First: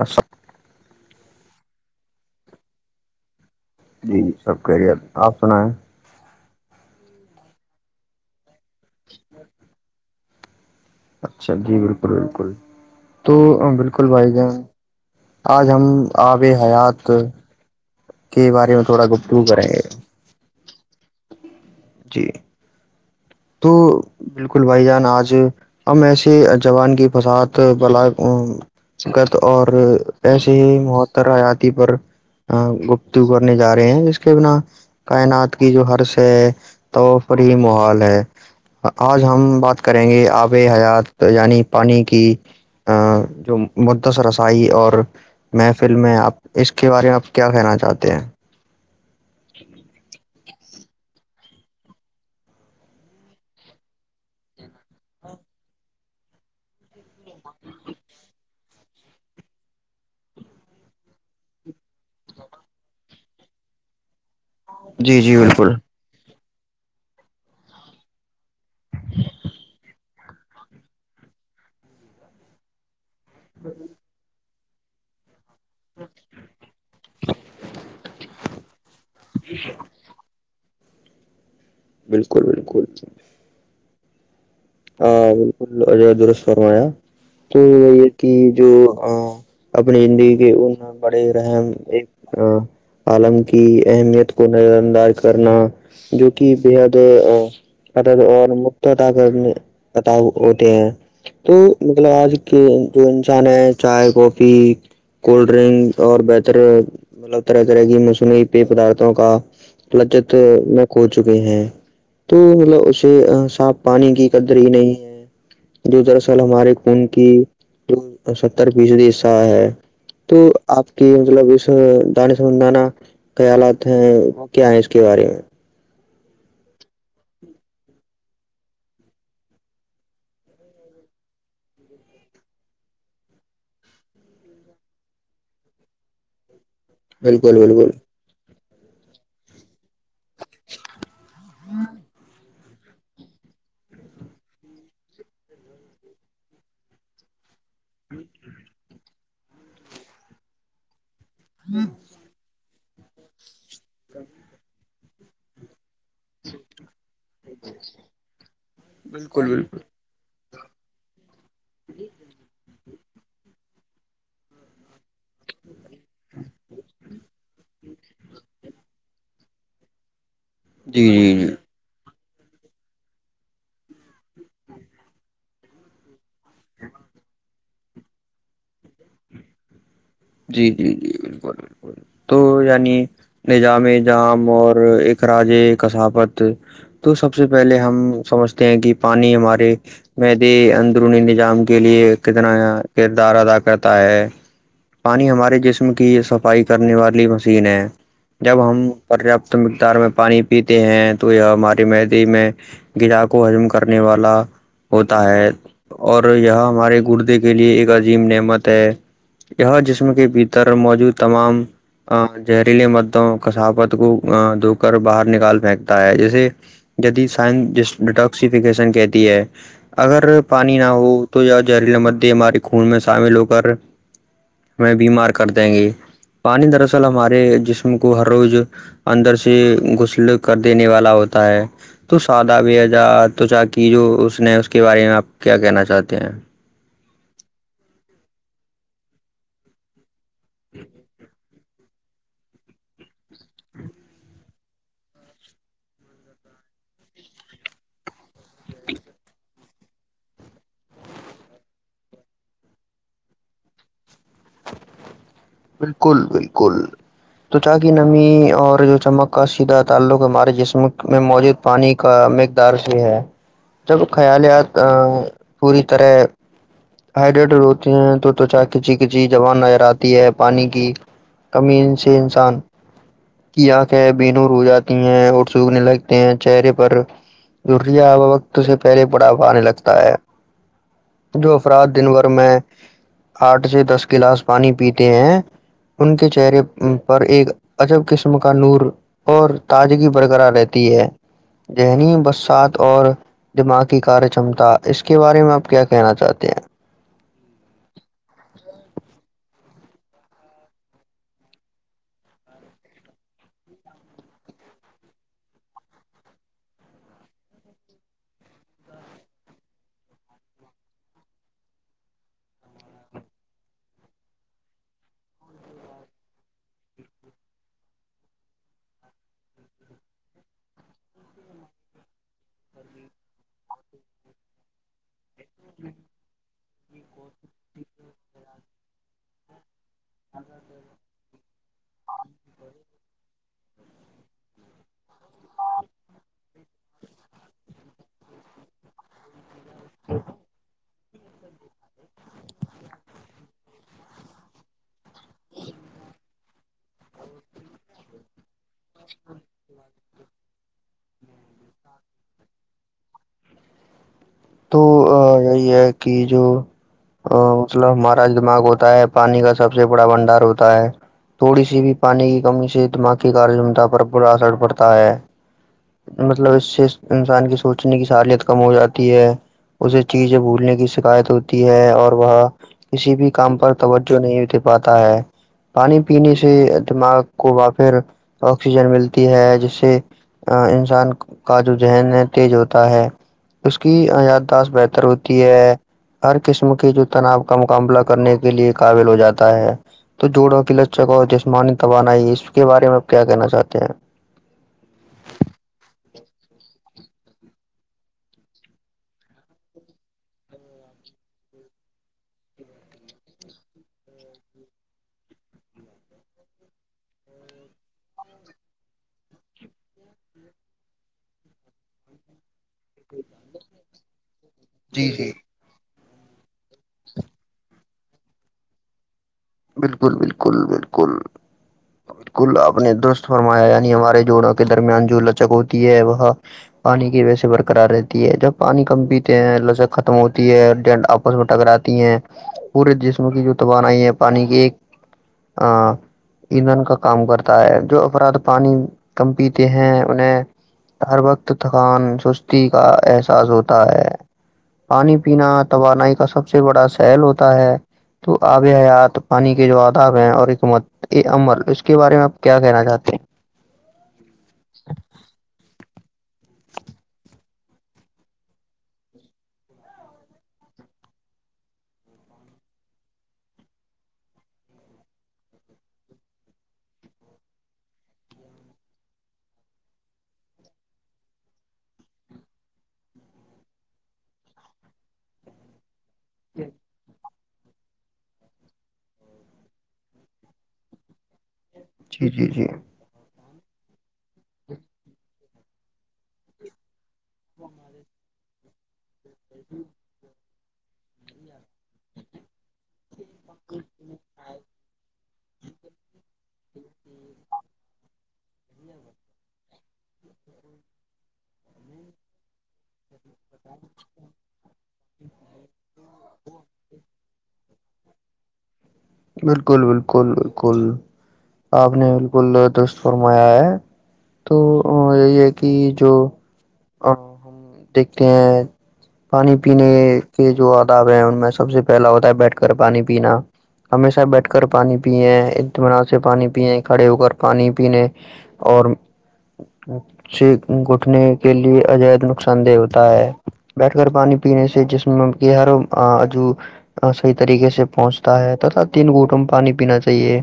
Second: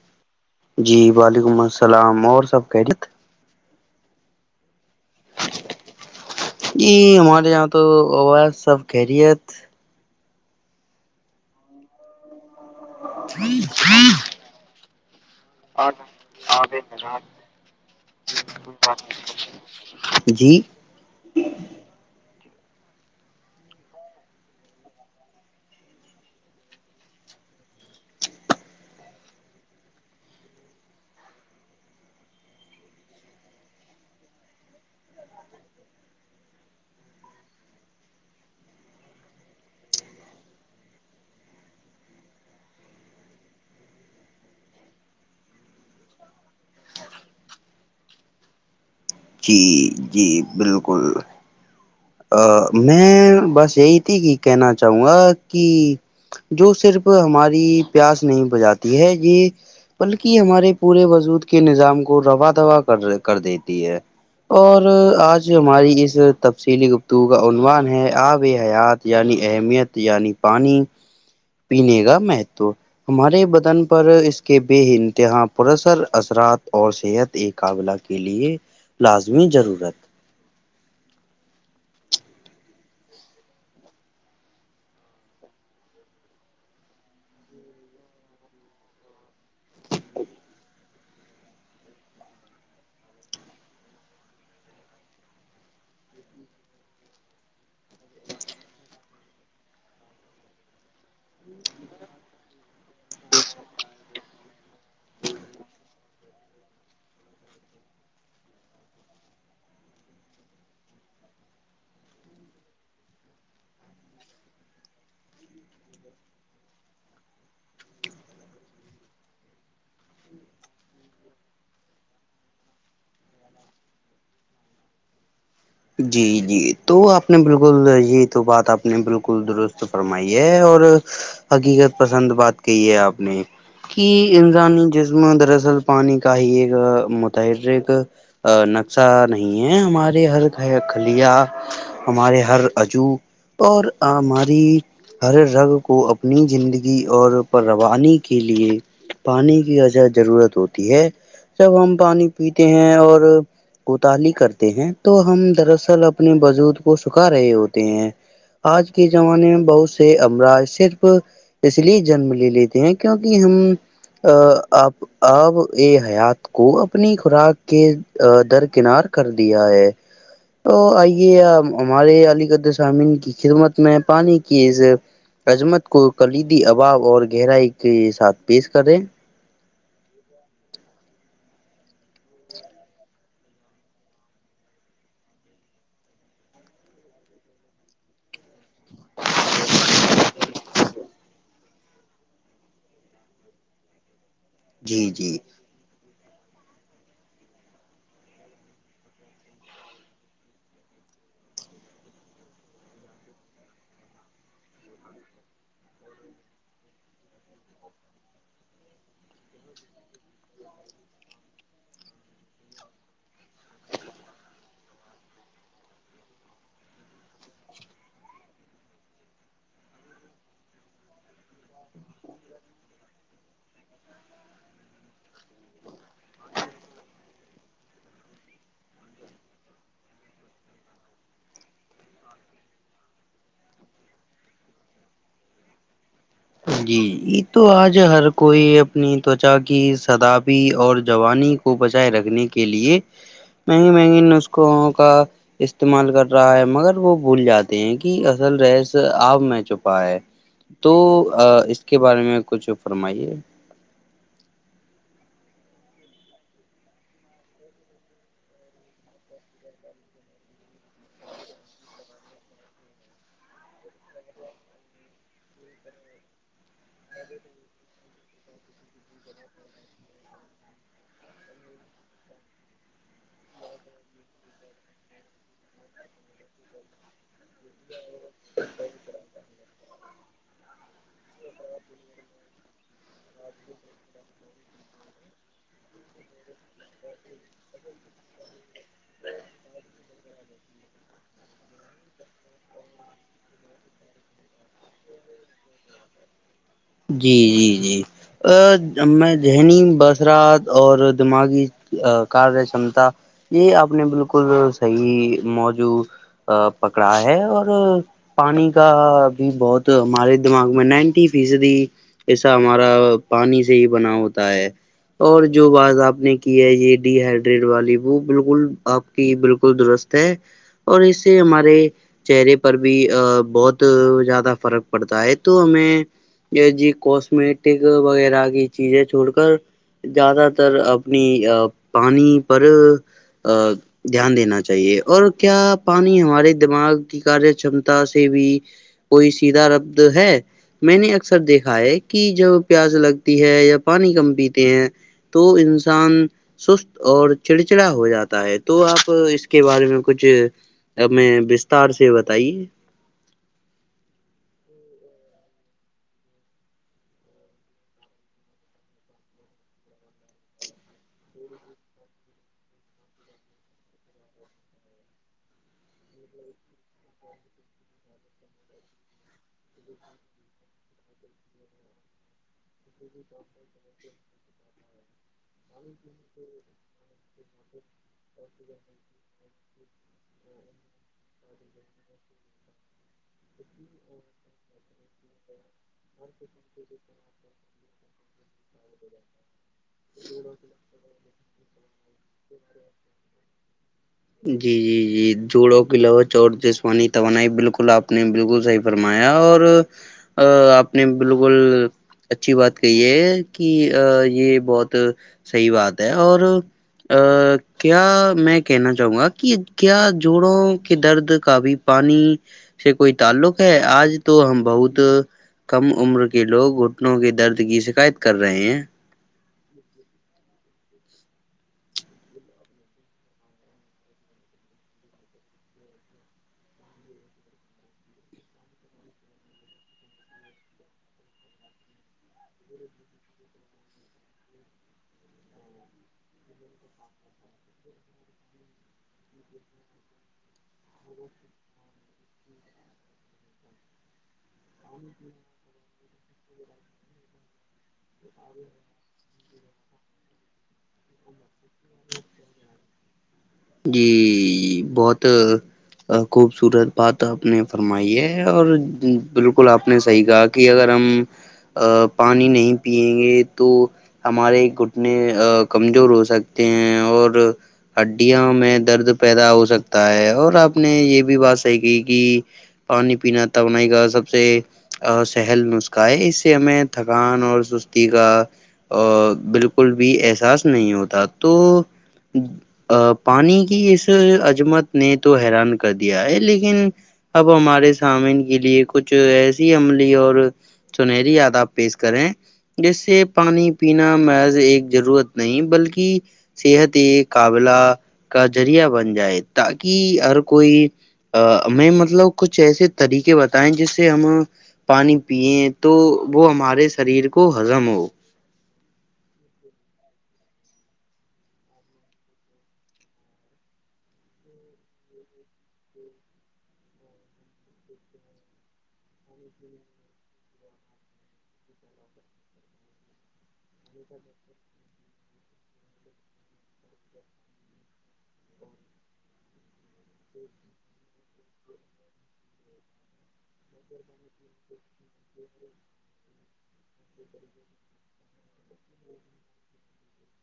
اس جی وعلیکم السلام اور سب کہیریت جی جی سب خیریت آپ سنائیں ہمارے یہاں تو سب خہریت اچھا جی بالکل بالکل تو بالکل بھائی جان آج ہم آبے حیات کے بارے میں تھوڑا گفتو کریں گے جی جی تو بالکل بھائی جان آج ہم ایسے جوان کی فساد اور اییسے ہی متر آیاتی پر گپتو کرنے جا رہے ہیں جس کے بنا کائنات کی جو ہرش ہے تو پر ہی ماحول ہے آج ہم بات کریں گے آب حیات یعنی پانی کی جو مدس رسائی اور محفل میں آپ اس کے بارے میں آپ کیا کہنا چاہتے ہیں جی جی بالکل میں بس یہی تھی کہ کہنا چاہوں گا کہ جو صرف ہماری پیاس نہیں بجاتی ہے یہ بلکہ ہمارے پورے وجود کے نظام کو روا دا کر کر دیتی ہے اور جی جی آج بالکل ہماری اس تفصیلی گفتگو کا عنوان ہے آپ حیات یعنی اہمیت یعنی پانی پینے کا مہتو ہمارے بدن پر اس کے بے انتہا پرثر اثرات اور صحت ایک قابلہ کے لیے لازمی ضرورت بالکل بالکل ہاں بالکل درست فرمایا تو یہ کہ جو اپنی زندگی کے ان بڑے رحم ایک عالم کی اہمیت کو نظر انداز کرنا جو کہ بےحد پ انمتتا کر پتا ہوتے ہیں تو مطلب آج کے انسان ہے چائے کافی کولڈ ڈرنک اور بہتر مطلب طرح طرح کی مصوی پی پدارتھوں کا لچت میں کھ چکے ہیں تو مطلب اسے صاف پانی کی قدری نہیں ہے جو دراصل ہمارے کن کی جو ستر فیصدی حصہ ہے تو آپ کی مطلب اس دانے سبند دانا خیالات ہیں وہ کیا ہیں اس کے بارے میں جی جی تو آپ نے بالکل یہ تو بات آپ نے بالکل درست فرمائی ہے اور حقیقت پسند بات کہ ہے آپ نے کہ انسانی جسم دراصل پانی کا ہی ایک بالکل بالکل متحرک نقشہ نہیں ہے ہمارے ہے کھلیا ہمارے ہر عجو اور ہماری ہر رگ کو اپنی زندگی اور پر روانی کے لیے پانی کی اجا ضرورت ہوتی ہے جب ہم پانی پیتے ہیں اور کوتالی کرتے ہیں تو ہم دراصل اپنے وجود کو سکھا رہے ہوتے ہیں آج کے زمانے بالکل بالکل میں بہت سے سے امراج صرف اس لیے جنم لے لیتے ہیں کیونک ہم ا آپ اب ا حیات کو اپنی خوراک کے درکنار کر دیا ہے ا جی آئیے جی ہمارے علی قدصامین کی خدمت میں پانی کی عظمت کو کلیدی اباب اور گہرائی کے ساتھ پیش کریں جی جی جی بالکل بالکل تو یعنی نظام جام اور ا راج کثافت تو سب سے پہلے ہم سمجھتے ہیں کہ پانی ہمارے مدی اندرونی نظام کے لیے کتنا کردار ادا کرتا ہے جی پانی جی ہمارے جسم کی صفائی کرنے والی مشین ہے جب ہم پریاپت مقدار میں پانی پیتے ہیں تو یہ ہماری مہندی میں غذا کو حجم کرنے والا ہوتا ہے اور یہ ہمارے گردے کے لیے ایک عظیم نعمت ہے یہ جسم کے بھیتر موجود تمام ا زہریلے مردوں کسافت کو دھو کر باہر نکال پھینکتا ہے جیسے دی سائن جس ڈیٹاکسیفیکیشن کہتی ہے اگر پانی نہ ہو تو یا زہریل مدی ہمارے خون میں شامل ہو کر میں بیمار کر دیں گے پانی دراصل ہمارے جسم کو ہر روز اندر سے غسل کر دینے والا ہوتا ہے تو سادہ بھیجا تو چااک جو اس نے اس کے بارے میں آپ کیا کہنا چاہتے ہیں جی یہ تو آج ہر کوئی اپنی تچا کی سدااب اور جوانی کو بچائے رکھنے کے لیے مہنگے مہنگے نسخوںوں کا استعمال کر رہا ہے مگر وہ بھول جاتے ہیں کہ اصل رس آب میں چھپا ہے تو اس کے بارے میں کچھ فرمائیے بالکل بالکل توچا کی نمی اور جو چمک کا سیدھا تعلق ہمارے جسم میں موجود پانی کا مقدار بھی ہے جب خیالات پوری طرح ہائڈریٹڈ ہوتے ہیں توچا کچی کچی جوان نظر آتی ہے پانی کی کمی سے انسان کی آنکھیں ہے بینوں رو جاتی ہیں اور سوکھنے لگتے ہیں چہرے پر ررییا وقت اس سے پہلے پڑا ہوا آنے لگتا ہے جو افراد دن بھر میں آٹھ سے دس گلاس پانی پیتا ہیں ان کے چہرے پر ایک اجب قسم کا نور اور تجگی برقرار رہتی ہے ذہنی برسات اور دماغ کی کاریہ چمتا اس کے بارے میں آپ کیا کہنا چاہتے ہیں جی جی جی ا میں ذہنی بثرات اور دماغی کاریہ چمتا یہ آپ نے بالکل صحی موجو پکڑا ہے اور پانی کا بھی بہت [unintelligible] تو ہمارے دماغ میں نائنٹی فیصدی ایسا ہمارا پانی سے ہی بنا ہوتا ہے اور جو بات آپ نے کی ہے یہ ڈی ہائیڈریٹ والی وہ بالکل آپ کہ بالکل درست ہے اور اس سے ہمارے چہرے پر بھی ا بہت زیادہ فرق پڑتا ہے تو ہمیں [unintelligible] جی کوسمیٹک وغیرہ کی چیزیں چھوڑ کر زیادہ تر اپنی ا پانی پر ا دھیان دینا چاہیے اور کیا پانی ہمارے دماغ کی کاریہ چمتا سے بھی کوئی سیھا ربد ہے میں نے اکثر دیکھا ہے کہ جب پیاز لگتی ہے یا پانی کم پیتے ہیں تو انسان سست اور چڑچڑا ہو جاتا ہے تو آپ اس کے بارے میں کچھ میں بستار سے بتائیے تو یہی ہے کہ جو [unintelligible] ا مطلب ہمارا دماغ ہوتا ہے پانی کا سب سے بڑا بنڈار ہوتا ہے تھوڑی سی بھی پانی کی کمی سے دماغی کار چمتا پر برا اثر پڑتا ہے مطلب اس سے انسان کی سوچنے کی ساالت کم ہو جاتی ہے اسے چیزیں بھولنے کی شکایت ہوتی ہے اور وہ کسی بھی کام پر توہ جو نہیں ات پاتا ہے پانی پینے سے دماغ کو ب پھر آکسیجن ملتی ہے جس سے انسان کا جو ذہن ہے تیز ہوتا ہے اس کی یاد بہتر ہوتی ہے ہر قسم کی جو تناپ کا مقابلہ کرنے کے لیے قابل ہو جاتا ہے تو جوڑوں کی لچک اور جسمانی توبانائی اس کے بارے میں آپ کیا کہنا چاہتے ہیں [unintelligible] جی جی جی جوڑوں کی لوچ اور جسمانی توانائی بالکل آپ نے بالکل صحیح [unintelligible] فرمایا اور ا آپ نے بالکل اچھی بات کہی ہے کہ یہ بہت صحی بات ہے اور [unintelligible] ا کیا میں کہنا چاہوں گا کہ کیا جوڑوں کے درد کا بھی پانی سے کوئی تعلق ہے آج تو ہم بہت جی جی کم عمر کے لوگ گھٹنوں کے درد کی شکایت کر رہے ہیں بالکل بالکل بالکل بالکل آپ نے درست فرمایا یعنی ہمارے جوڑوں کے درمیان جو لچک ہوتی ہے وہ پانی کی وجہ سے برقرار رہتی ہے جب پانی کم پیتے ہیں لذک ختم ہوتی ہے اور ڈنڈ [unintelligible] آپس میں ٹکراتی ہیں پورے جسم کی جو توان آئی ہے پانی کی ایک ہاں [unintelligible] ایندھن کا کام کرتا ہے جو افراد پانی کم پیتے ہیں انہیں ہر وقت تھکان سستی کا احساس ہوتا ہے پانی پینا توانائی کا سب سے بڑا سحل ہوتا ہے تو آب حیات پانی کے جو آداب ہیں اور حکومت یہ عمل اس کے بارے میں آپ کیا کہنا چاہتے ہیں جی بہت خوبصورت بات آپ نے فرمائی ہے اور بالکل آپ نے صحیح کہا کہ کہ اگر ہم پانی نہیں پیئیں گے تو ہمارے گھٹنے کمزور ہو سکتے ہیں اور ہڈییاوں میں درد پیدا ہو سکتا ہے اور آپ نے یہ بھی بات صحیح کی کہ پانی پینا توانائی کا سب سے سہل نسخہ ہے اس سے ہمیں تھکان اور سستی کا بالکل بھی احساس نہیں ہوتا تو جی جی جی پانی کی اس عجمت نے تو ہے حیران کر دیا ہے لیکن اب ہمارے سامین کے لیے کچھ ایسی عملی اور سنہری یاداب پیش کریں جس سے پانی پینا محض ایک ضرورت نہیں بلکہ صحت قابلہ کا ذریعہ بن جائے تاکہ ہر کوئی میں مطلب کچھ ایسے طریقے بتائیں جس سے ہم پانی پیے تو وہ ہمارے شریر ہزمو بالکل بالکل بالکل آپ نے بالکل دست فرمایا ہے تو یہی ہے کہ جو ہم دیکھتے ہیں پانی پینے کے جو آداب ہے ان میں سب سے پہلا ہوتا ہے بیٹھ کر پانی پینا ہمیشہ بیٹھ کر پانی پیے اتمینات سے پانی پیئے کھڑے ہو کر پانی پینے اور سے گھٹنے کے لیے عجاید نقصان دہ ہوتا ہے بیٹھ کر پانی پینے سے جسم کے ہر عجو صحیح طریقے سے پہنچتا ہے تتا تین گھٹوں میں پانی پینا چاہیے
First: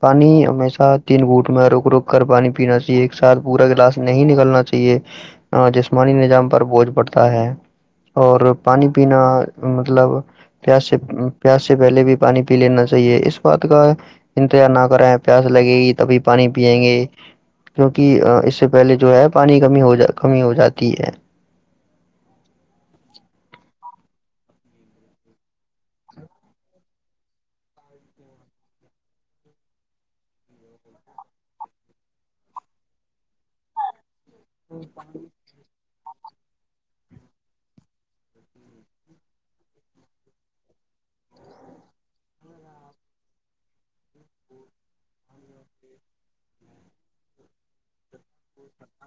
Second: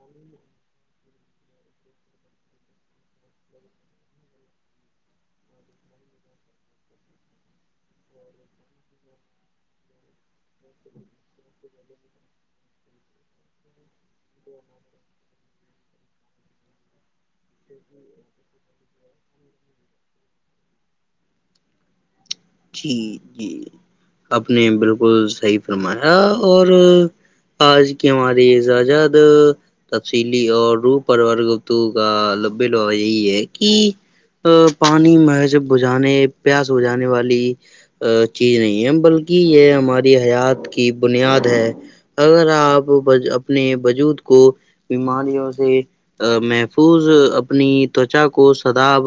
پانی ہمیشہ تین گوٹ میں روک روک کر پانی پینا چاہیے ایک ساتھ پورا گلاس نہیں نکلنا چاہیے جسمانی نظام پر بوجھ پڑتا ہے اور پانی پین مطلب پس سے پیاس سے پہلے بھی پانی پی لینا چاہیے اس بات کا انتظار نہ کرے پیاس لگے گی تبھی پانی پیئیں گے کیونکہ اس سے پہلے جو ہے پانی کمی ہو کمی ہو جاتی ہے جی جی آپ نے بالکل صحیح فرمایا اور آج کی ہماراریزجاد تفصیلی اور رو پرورت کا لبے لا یہی ہے کہ پانی محضب بجھانے پیاس بجھانے والی چیز نہیں ہے بلکہ یہ ہماری حیات کی بنیاد ہے اگر آپ اپنے وجود کو بیماریوں سے محفوظ اپنی تچا کو سداب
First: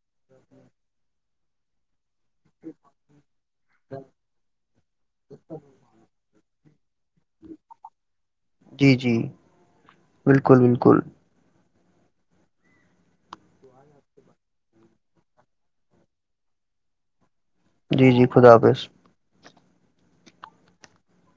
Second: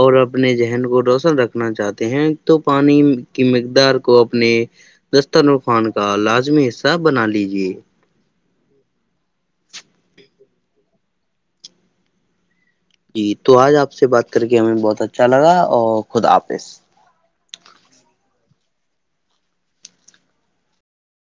اور اپنے ذہن کو روشن رکھنا چاہتے ہیں تو پانی کی مقدار کو اپنے دستانفان کا لازمی حصہ سب بنا لیجیے جی جی بالکل بالکل جی تو آج آپ سے بات کر کے ہمیں بہت اچھا لگا اور خود حافظ جی جی خدا حافظ